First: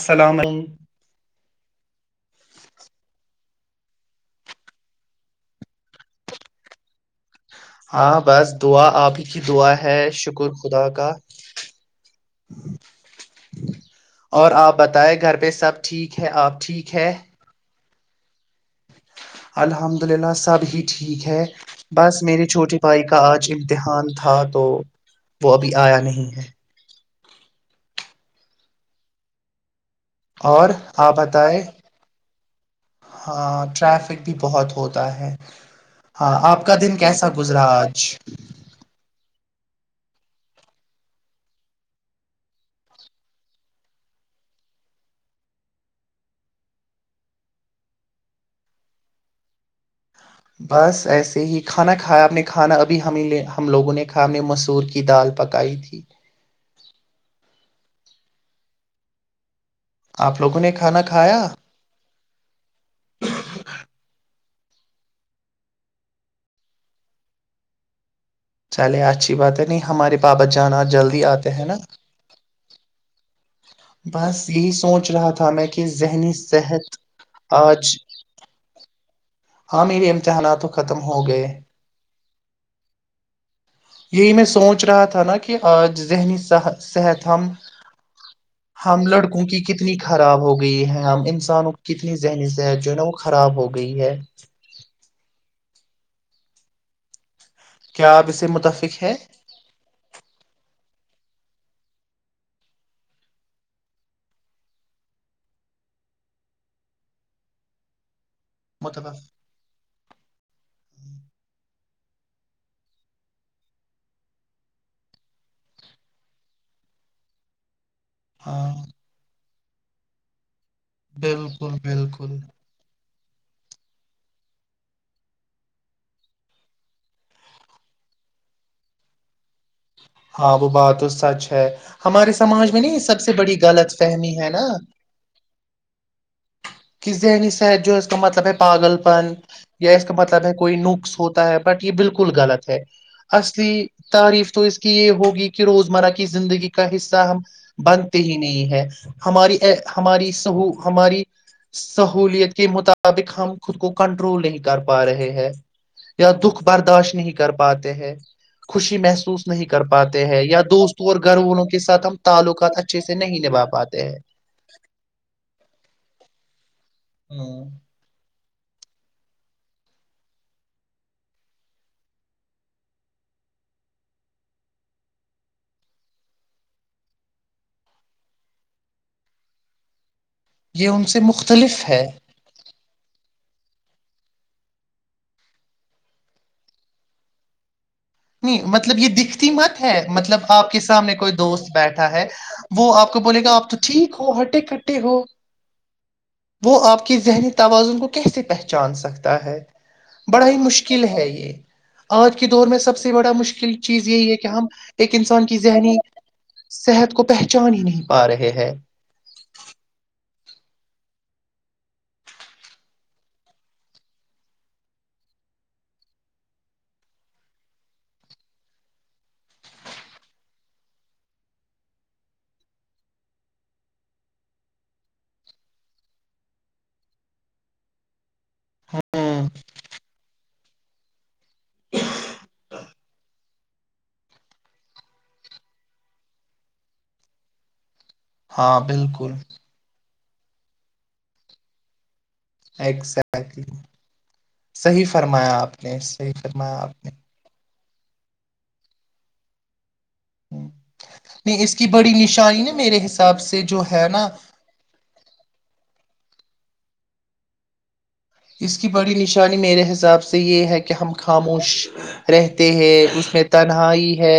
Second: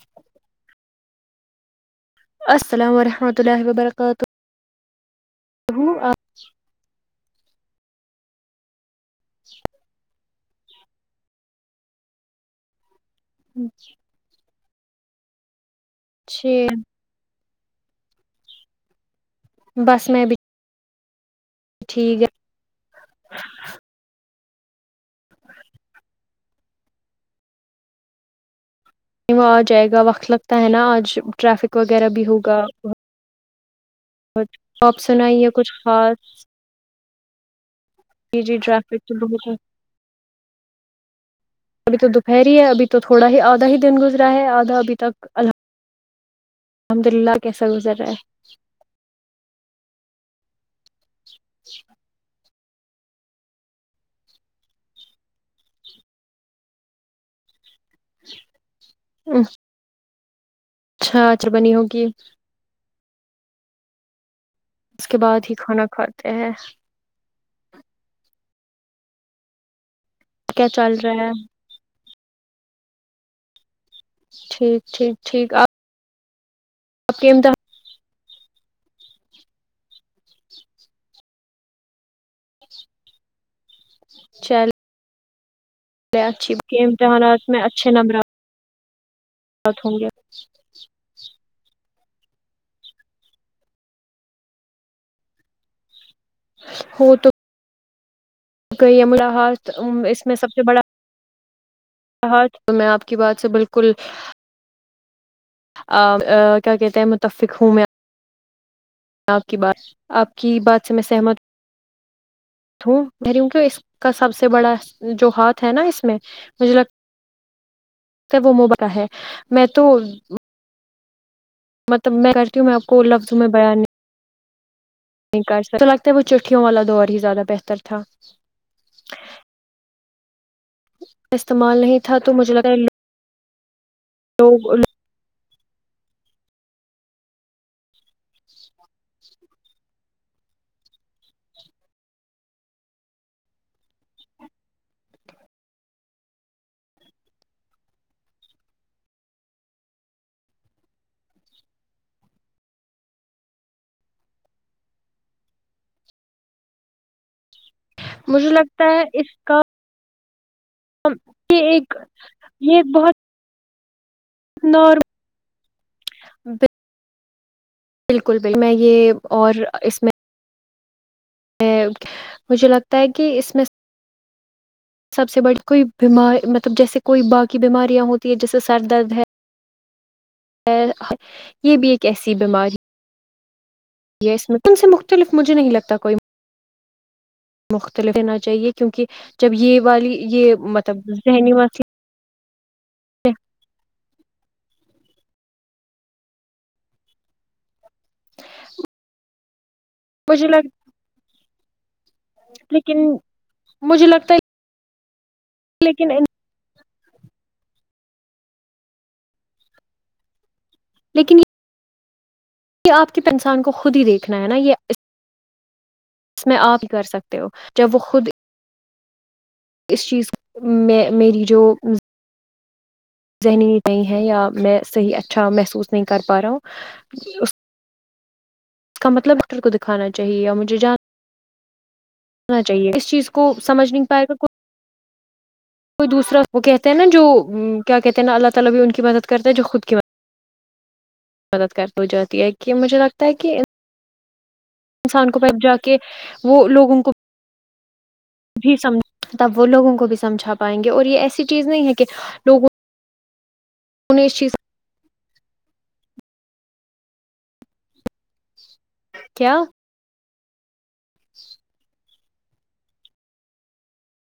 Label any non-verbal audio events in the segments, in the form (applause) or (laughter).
السلام علیکم السلام وورحمۃ اللہ وبرکاتہ کہ آج ہاں بس دعا آپ کی دعا ہے شکر خدا کا اچا اور آپ بتائے گھر پہ سب ٹھیک ہے آپ ٹھیک ہے الحمد بس میں للہ بھی سب ہی ٹھیک ہے بس ٹھیک ہے میرے چھوٹے بھائی کا آج امتحان تھا تو وہ ابھی آیا نہیں ہے وہ آ جائے گا وقت لگتا ہے اور نا آپ آج بتائے ٹریفک وغیرہ بھی ہوگا ہاں ٹریفک بھی بہت اپ ہوتا ہے سنائیے کچھ خاص گجرات جی جی ٹریفک تو بہت ہے۔ ابھی تو دوپہر ہے ابھی تو تھوڑا ہی آدھا ہی دن گزرا ہے آدھا ابھی تک المد الحمد للہ کیسا گزر رہا ہے بس ایسے ہی کھانا کھیا آپ نے کھانا ابھی ہم لوگوں نے کا میں مسور کی دال پکائی تھی (unintelligible) آپ لوگوں نے کھانا کھایا اچھاچر بنی ہوگی (inaudible) اس کے بعد ہی کھانا کھاتے ہیں چلے اچھی بات ہے نہیں ہمارے بابت کیا جان آج چل رہا جلدی ہے آتے ہیں نا بس یہی ٹھیک سوچ ٹھیک رہا تھا ٹھیک میں آپ کہ ذہنی صحت آپ کے امتحان آج ہاں میرے امتحان تو ختم ہوگئے یہی میں چل سوچ رہا تھا نا کہ آج ذہنی اچھی کے صح- صحت امتحانات ہم میں اچھے نمبرات ہم لڑک کی کتنی ہوں گے خراب ہو گئی ہے ہم انسانوں کو کتنی ذہنی صحت جو ہے نا وہ خراب ہو گئی ہے (inaudible) ہو تو کیا آپ اسے متفق ہے ملا ہات اس میں سب سے بڑا ج تو میں آپ کی بات سے بالکل کیا کہتے ہیں متفق ہوں میں متفق آپ کی بات آپ کی بات سے میں سہمت ہوں گریوں کی اس کا سب سے بڑا جو ہاتھ ہے نا اس میں مجھے لگ س وہ ہاں موباد رہے میں تو بالکل مطلب میں بالکل کرتی ہوں میں آپ کو لفظ سم بیان نہیں کر سکتا تو لگتا وہ چٹھیوں والا دور ہی زیادہ بہتر تھا ہاں وہ بات تو سچ ہے استعمال نہیں تھا تو ہمارے مجھے لگتا سماج ہے میں نہیں یہ سب سے بڑی غلط فہمی ہے نا لوگ کہ ذہنی س ہے جو کا مطلب ہے پاگل پن یا اس کا مطلب کوئی نقص ہوتا ہے بٹ یہ بالکل غلط ہے اصلی تعریف تو اس کی یہ ہوگی کہ روزمرہ کی زندگی کا حصہ ہم بنتے ہی نہیں ہے ہماری ہماری سو ہماری سہولیت کے مطابق ہم خود کو کنٹرول نہیں کر پا رہے ہیں یا دکھ برداشت نہیں کر پاتے ہیں مجھے لگتا خوشی ہے اس محسوس نہیں کر پاتے ہیں یا تو دوستوں اور گھر وال کی والوں کے ایک ساتھ ہم تعلقات یہ اچھے سے بہت نہیں نبھا پاتے ہیں نارم ہلو بالکل بائی میں یہ اور اس میں مجھے لگتا ہے کہ اس میں سب سے بڑی کوئی بیم مطلب جیسے کوئی باقی بیماریاں ہوتی ہے جیسے سر درد ہے یہ ان سے یہ مختلف بھی ایک ہے ایسی بیماری ہے یہ اس من سے مختلف مجھے نہیں لگتا کوئی مختلف رہنا نہیں چاہیے مطلب کیونکہ یہ دکھتی جب مت یہ ہے والی مطلب یہ مطلب ذہنی وا ہاں وہ آپ کو بولے گا آپ تو ٹھیک ہو ہٹے کٹے ہو وہ آپ کی ذہنی توازن وہ کیسے پہچان سکتا ہے مجھے بڑا ہی لگ مشکل ہے یہ آج کے دور میں سب لیکن سے مشکل مجھے چیز یہی لگتا ہے کہ ہم ایک انسان کی ذہنی لیکن صحت کو پہچان نہیں پا رہے ہیں لیکن یہ آپ کی پہسان کو خود ہی دیکھنا ہے نا یہ جس میں آپ ہی کر سکتے ہو جب وہ خود اس چیز میں میری جو ذہنی نہیںئی ہے یا میں صحیح اچھا محسوس نہیں کر پا رہا ہوں اس کا مطلب ہوں اسٹر کو دکھانا چاہیے اور مجھے ججان ا نا چاہے اس چیز کو سمجھ نہیں پائے گا کوئی دوسرا وہ کہتے ہیں نا جو ہاں بالکل (inaudible) مدد کر تو جو اگزیکٹلی صحیح انسان کو فرمایا پب جا آپ کے نے صحیح وہ فرمایا لوگوں آپ نے کو بھی سمجھتا وہ لوگوں کو بھی سمجھا ہوں، پائیں گے اور یہ ایسی چیز اس کی نہیں ہے کہ بڑی نشانی لوگوں نا میرے حساب سے جو ہے انوں نے نا اس چیز اس کی بڑی کیا نشانی میرے حساب سے یہ ہے کہ ہم خاموش رہتے ہیں اس میں تنہائی ہے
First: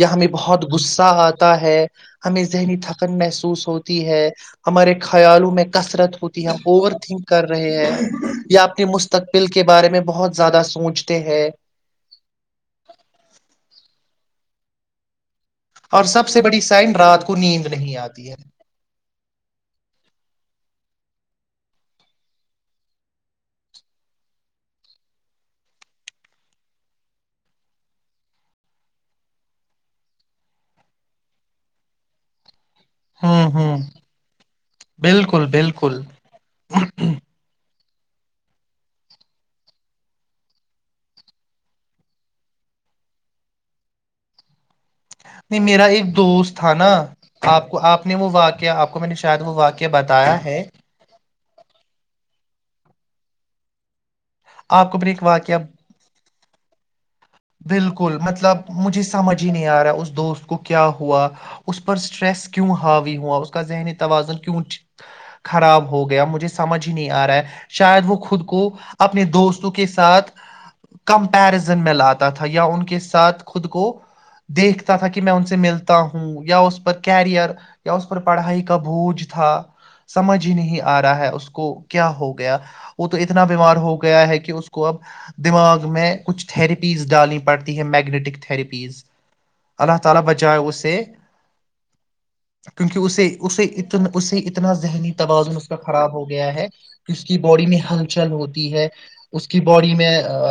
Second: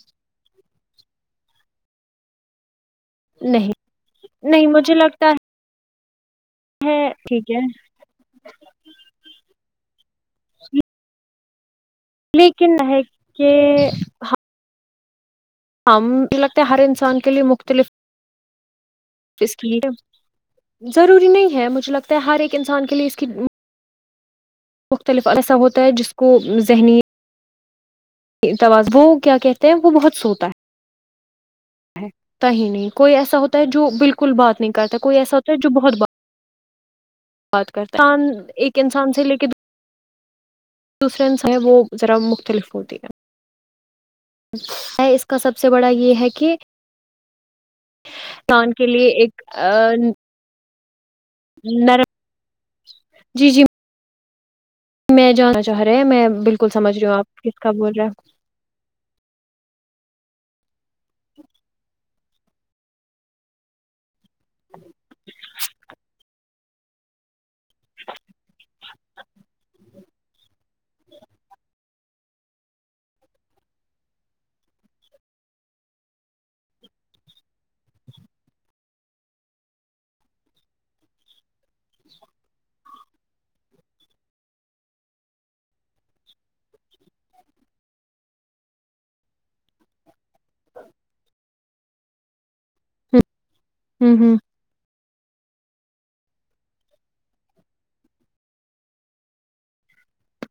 یا ہمیں بہت غصہ آتا ہے ہمیں ذہنی محسوس نہیں ہوتی ہے نہیں ہمارے مجھے لگتا خیالوں میں کثرت ہوتی ہے ہم اوور تھنک کر ٹھیک ہے رہے ہیں یا اپنے مستقبل کے بارے میں بہت زیادہ سوچتے ہیں لیکن ہے کہ اور ہم سب مجھے سے بڑی لگتا ہے ہر سائن انسان رات کے کو لیے نیند مختلف نہیں آتی ہے اس کی ضروری نہیں ہے مجھے لگتا ہے ہر ایک انسان کے لئے اس کی مختلف ایسا ہوتا ہے جس کو ذہنی اتاز وہ کیا کہتے ہیں وہ بہت سوتا ہے تو ہی نہیں کوئی ایسا ہوں ہوتا ہے ہوں جو بالکل بات نہیں کرتا کوئی ایسا ہوتا ہے جو بہت بات اچ (unintelligible) ان ایک انسان سے لے کے دوسرے انسا ہے وہ ذرا مختلف ہوتی ہے اس کا سب نہیں سے میرا بڑا ایک یہ ہے کہ دوست تھا نا آپ کو آپ نے وہ انسان واقعہ کے آپ کو میں لیے نے شاید ایک وہ واقعہ بتایا ہے نرم جی جی آپ کو اپنے ایک میں واقعہ جانا چاہ رہا میں بالکل سمھ رہے ہو آپ کس کا بول رہے بالکل مطلب مجھے سمجھ ہی نہیں آ رہا اس دوست کو کیا ہوا اس پر اسٹریس کیوں حاوی ہوا اس کا ذہنی توازن کی خراب ہو گیا مجھے سمجھ ہی نہیں آ رہا ہے شاید وہ خود کو اپنے دوستوں کے ساتھ کمپیرزن میں لاتے یا ان کے ساتھ خود کو دیکھتا تھا کہ میں ان سے ملتا ہوں یا اس پر کیریئر یا اس پر پڑھائی کا بوجھ تھا سمجھ ہی نہیں آ رہا ہے اس کو کیا ہو گیا وہ تو اتنا بیمار ہو گیا ہے کہ اس کو اب دماغ میں کچھریپ (unintelligible) اس ڈالی بڑھتی ہے میگنیٹک تھیراپیز اللہ تعالی بچا ہے اسے کیونکہ ہیں اسے اسے اتنا ہوں ہوں اسے اتنا ذہنی توازن اس کا خراب ہو گیا ہے کہ اس کی باڈی میں ہلچل ہوتی ہے اس کی باڈی میں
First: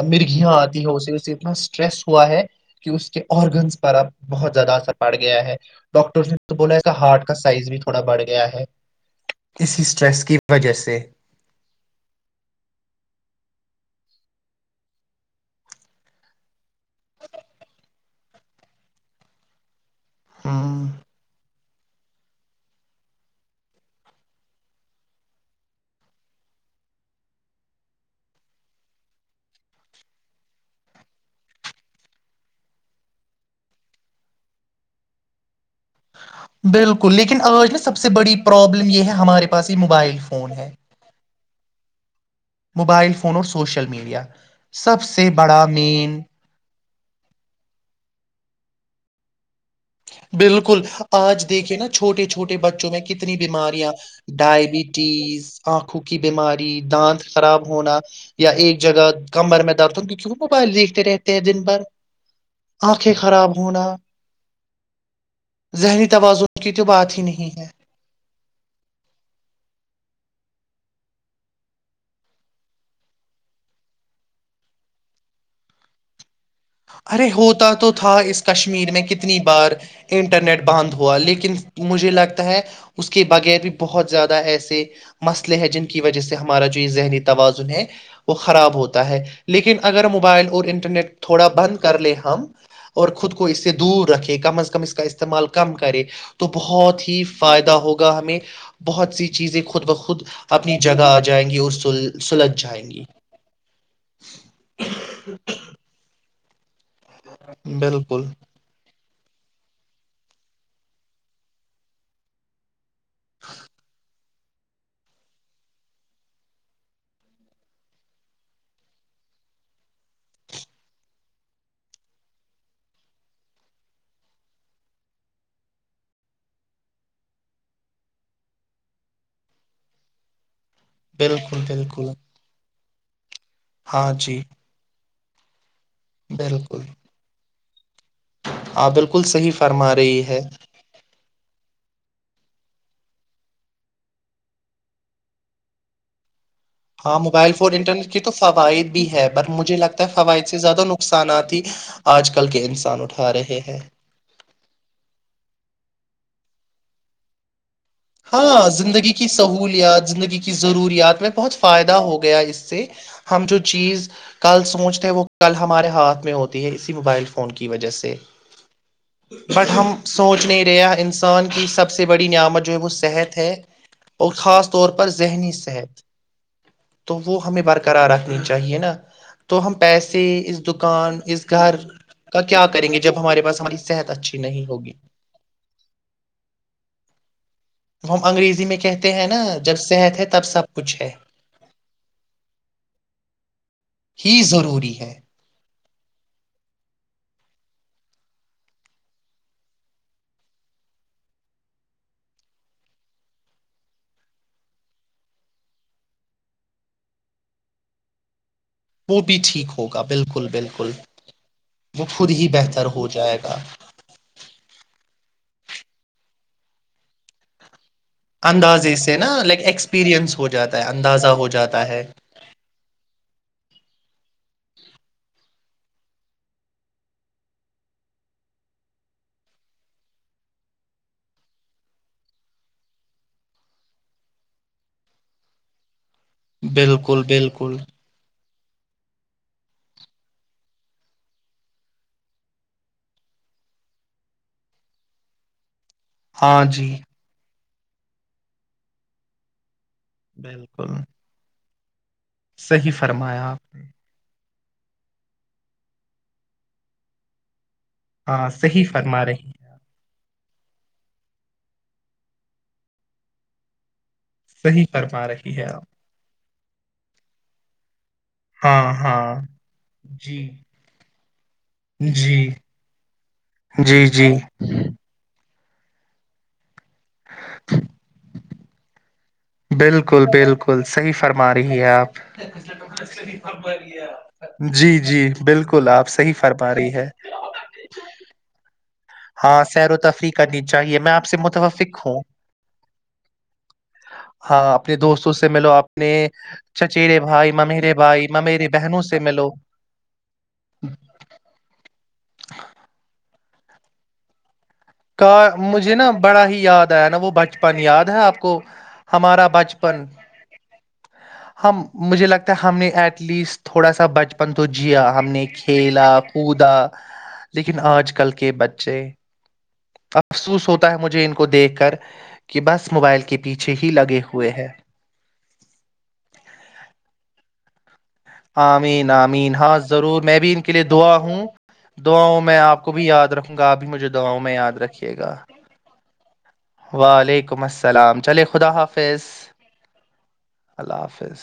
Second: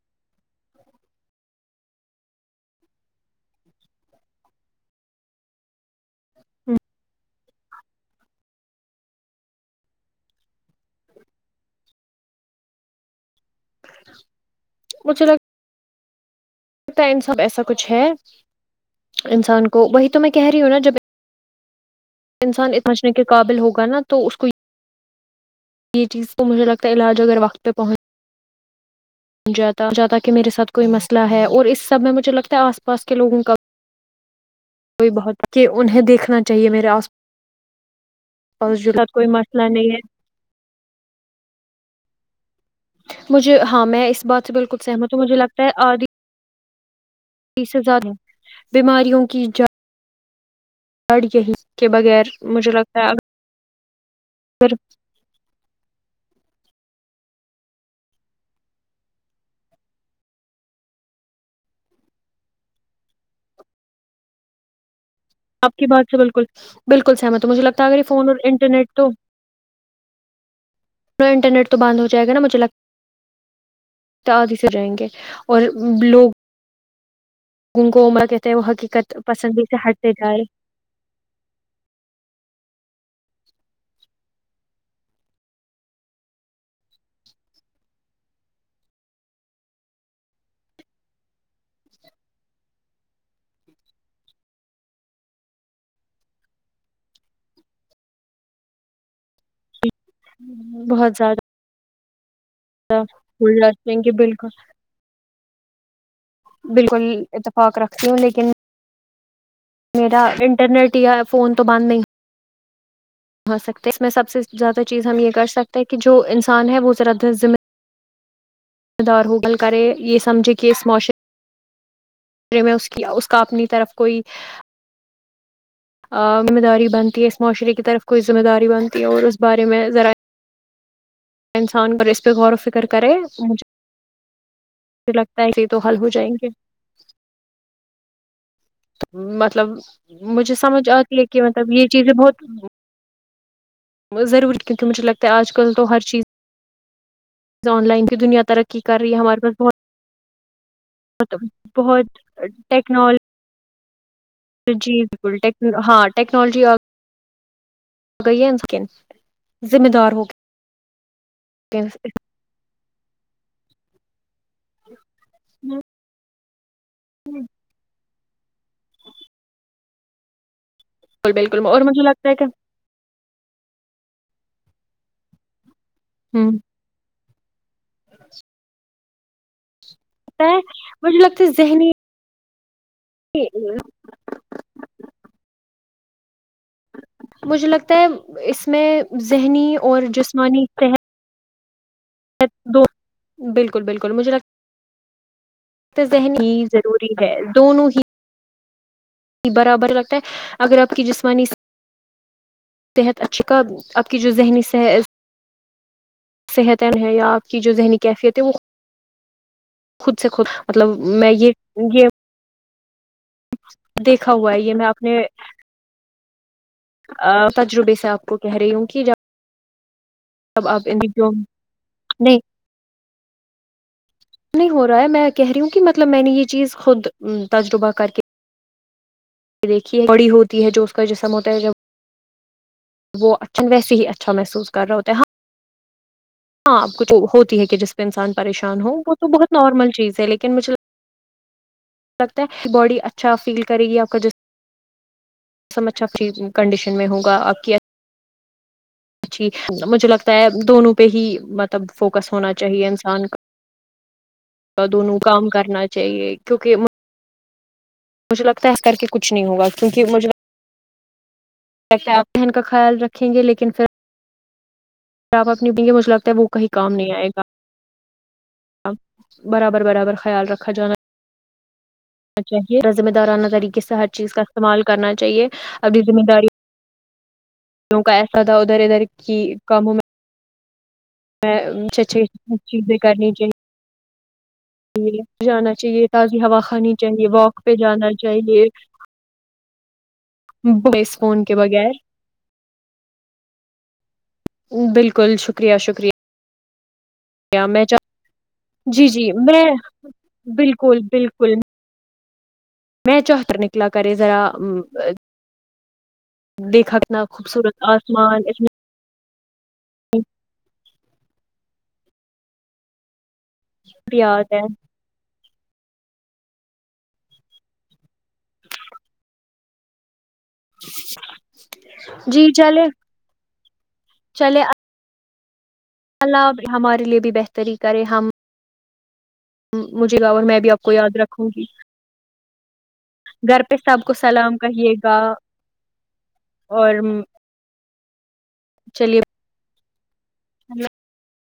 مرگیاں آتی ہے اسے اتنا اسٹریس ہوا ہے کہ اس کے آرگنس پر اب بہت زیادہ اثر پڑ گیا ہے ڈاکٹرس نے تو بولا ہے کا ہارٹ سائز بھی تھوڑا بڑھ گیا ہے اسی اسٹریس کی وجہ سے مھے ل لگتا ہے ان سب ایسا کچھ ہے انسان کو وہی تو میں کہہ رہی ہوں نا جب انسان سنچنے کے قابل ہوگا نا تو اس کو یہ چیز تو مجھے لگتا ہے علاج اگر وقت پہ پہنچ جات جہ ت کہ میرے ساتھ کوئی مسئلہ ہے اور اس سب میں مجھے لگتا ہے آس پاس کے لوگوں کا کوئی بہت کہ انہیں دیکھنا چاہیے میرے آس بالکل لیکن آج ن سب سے بڑی پاس پرابلم جو یہ ساتھ ہے کوئی ہمارے مسئلہ پاس یہ نہیں ہے موبائل فون ہے موبائل فون اور مجھے ہاں سوشل میں میڈیا اس بات سے بالکل سب سہمت تو سے مجھے لگتا بڑا ہے مین آدھی سے زیادہ بیماریوں کی جائے (unintelligible) بالکل (unintelligible) ل آج دیکے نا کے چھوٹے بغیر چھوٹے مجھے بچوں میں لگتا ہے کتنی بیماریاں اگر ڈائبٹیز آنکھوں کی بیماری (unintelligible) دانت خراب ہونا یا ایک جگہ کمر میں درت ہوں کی کی موبائل دیکھتے رہتے ہیں دن بھر آنکھیں خراب ہونا آپ کی ذہنی بات سے بالکل توازن کی تو بالکل بات ہی سحمت نہیں مجھے لگتا ہے اگر فون اور ان ٹرنیٹ تو پا انٹرنیٹ تو بند ہو جائے گا نا مجھے لگتا آدھی سے جائیں گے اور لوگ (unintelligible) ارے ہوتا تو ان کو تھا عمر اس کہتے ہیں وہ کشمیر میں حقیقت کتنی پسندی بار سے ہٹتے جا رہے انٹرنیٹ بند ہوا لیکن مجھے لگتا ہے اس کے بغیر بھی بہت زیادہ ایسے مسئلے ہیں جن کی وجہ سے ہمارا جو یہ ذہنی توازن ہے وہ خراب ہوتا ہے لیکن اگر موبائل اور انٹرنیٹ تھوڑا بند کر لے ہم اور خود کو اس سے دور رکھے کم از کم اس کا استعمال کم کرے تو بہت ہی فائدہ ہوگا ہمیں بہت سی چیزیں خود بخود خود اپنی جگہ آ جائیں گی اسول ک بالکل (unintelligible) بالکل اتفاق رکھتی ہوں بالکل لیکن میرا انٹرنیٹ یا فون تو بند نہیں ہے ہو سکتا اس میں سب سے زیادہ چیز ہم یہ کر سکتے ہیں کہ جو انسان ہے وہ ذرا د ذم دار ہوغل کرے یہ سمجھے کہ اس معاشرے (unintelligible) ذمہ داری بنتی ہے اس معاشرے کی طرف کوئی ذمہ داری بنتی ہے اور اس بارے میں ذرائع بالکل انسان بالکل کا رسپ غور و فکر کرک ہے (unintelligible) ہاں جی لگتا ہے تو حل ہو جائیں گے بالکل (unintelligible) آپ بالکل صحیح مطلب فرما رہی ہے مجھے سمجھ آتی ہے کہ مطلب یہ چیزیں بہت ضروری کیونکہ مجھے لگتا ہے آج کل تو ہر چیز ہاں mobile phone online internet کی تو دنیا ترقی فوائد کر بھی رہی ہے ہمارے پر پاس مجھے لگتا ہے فوائد سے زیادہ بہت نقصانات ہی آج کل بہت کے انسان اٹھا رہے ہیں جی بالکل ہاں ٹیکنالوجی گئی ہے ہاں لیکن زندگی کی ذمہ سہولیات دار ہو زندگی کی ضروریات میں بہت گئے ہیں۔ فائدہ ہو گیا اس سے ہم جو چیز (unintelligible) کل سوچتے وہ کل ہمارے ہاتھ میں ہوتا ہے اسی موبائل فون کی وجہ سے (unintelligible) بٹ ہم سوچنے رہ بالکل انسان کی بالکل اور سب مجھے سے بڑی لگتا ہے نعمت (unintelligible) صحت ہے اور خاص طور پر ذہنی صحت (unintelligible) ہاں (unintelligible) تو وہ ہمیں بار (unintelligible) قرار رکھنی چاہیے نا (unintelligible) تو ہم (unintelligible) پیسے اس دکان مجھے لگتا اس ہے گھر ذہنی کا کیا کریں گے جب ہمارے پاس ہماری صحت اچھی نہیں ہوگی (unintelligible) مجھے لگتا ہے وہ ہم انگریزی اس میں کہتے ہیں نا ذہنی جب اور صحت ہے تب جسمانی سب ا تحت کچھ ہے دو بالکل (unintelligible) ہی ضروری ہے تو ذہن ہی ضروری ہے دونوں ہی برابر لگتا ہے اگر آپ کی جسمانی صحت اچھی کاا آپ کی جو ذہنی صحت ہے یا آپ کی جو ذہنی کیفیت ہے وہ (unintelligible) وہ بھی ٹھیک ہوگا خود سے خود بالکل بالکل مطلب میں یہ وہ یہ خود ہی بہتر ہو (unintelligible) گا دیکھا ہوا ہے یہ میں آپ نے (unintelligible) ا تجرب (inaudible) اندازے سے نا لائک ایکسپیرئنس ہو جب جاتا آپ ہے اندازہ جو ہو جاتا ہے نہیں (unintelligible) نہیں ہو رہا ہے میں کہہ رہی ہوں کہ مطلب میں نے یہ چیز خود تجربہ کر کے (unintelligible) دیکھیے بڑی ہوتی ہے جو اس کا جسم ہوتا ہے جب وہ اچا ویسے ہی اچھا محسوس کر رہے ہوتا ہیں ہاں ہاں آپ کو تو بالکل ہوتی ہے بالکل کہ جس پہ انسان (unintelligible) پریشان ہوں وہ تو بہت نارمل چیز ہے لیکن مجھے (unintelligible) لگتا ہے باڈی اچھا فیل کرے گی آپ کا جسم (unintelligible) سم اچھا فری ہاں جی کنڈیشن میں ہوگا آپ کی (unintelligible) اچھی (inaudible) مجھے لگتا ہے بالکل دونوں پہ ہی مب (unintelligible) فوکس ہونا چاہیے صحیح انسان کا فرمایا آپ نے (unintelligible) دونوں کام کرنا چاہیے کیونکہ (unintelligible) مجھے ہاں لگتا ہے صحیح کر کے فرما کچھ نہیں رہی ہوا کیونک مجھے (unintelligible) آپ ذہن کا خیال رکھیں گے لیکن پھر (unintelligible) ہے صحیح فرما کیا آپ رہی ہے اپنی پگ کے مجھ لگتا ہے وہ کہیں (unintelligible) کام نہیں آئے گا (inaudible) ہاں ہاں برابر برابر جی خیال رکھا جانا (unintelligible) جی چاہے رزم دورانہ طریقے سے جی ہر جی چیز کا استعمال کرنا چاہیے انی ذمہ داری کیوں کہ ادا ادارداری بالکل بالکل صحی فرما رہی ہے اچھے آپ اچھے چیزیں کرنی جی چاہیے جی جانا بالکل آپ چاہیے صحی تازی ہوا فرما رہی کھانی ہے چاہیے واک پہ جانا چاہیے ہاں سیر و تفریح کرنی چاہیے میں اس آپ سے فون کے بغیر متفق ہوں ہاں اپنے دوستوں بالکل سے ملو شکریہ اپنے شکریہ چچیرے بھائی میں ممیرے چاہ بھائی ممیرے بہنوں جی سے جی ملو میں بالکل بالکل میں چوتر نکلا کرے ذرا کا مجھے نا بڑا ہی یاد دیکھا آیا نا کتنا وہ بچپن خوبصورت یاد ہے آپ آسمان کو اتنی ہمارا بچپن ہم مجھے لگتا ہے ہم نے ایڈ ایٹ لیسٹ تھوڑا سا بچپن یاد ہے تو جیا ہم نے کہ کھیلا کودا لیکن آج کل کے بچے مفسوس ہوتا ہے مجھے ان کو دیکھ کر جی کہ چلے بس موبائل کے پیچھے ہی لگے ہوئے چلے ہے اللہ ہمارے لیے بھی بہتری کرے ہم آمین آمین ہاں مجھے ضرور گا میں اور بھی ان کے آپ لیے کو دعا یاد ہوں رکھوں گی دعاؤں میں آپ کو بھی یاد رکھوں گھر گا پہ آپ بھی سب مجھے کو دعاؤں میں سلام یاد کہیے رکھیے گا اور وعلیکم السلام سلام چلے خدا چلیے حافظ اللہ حافظ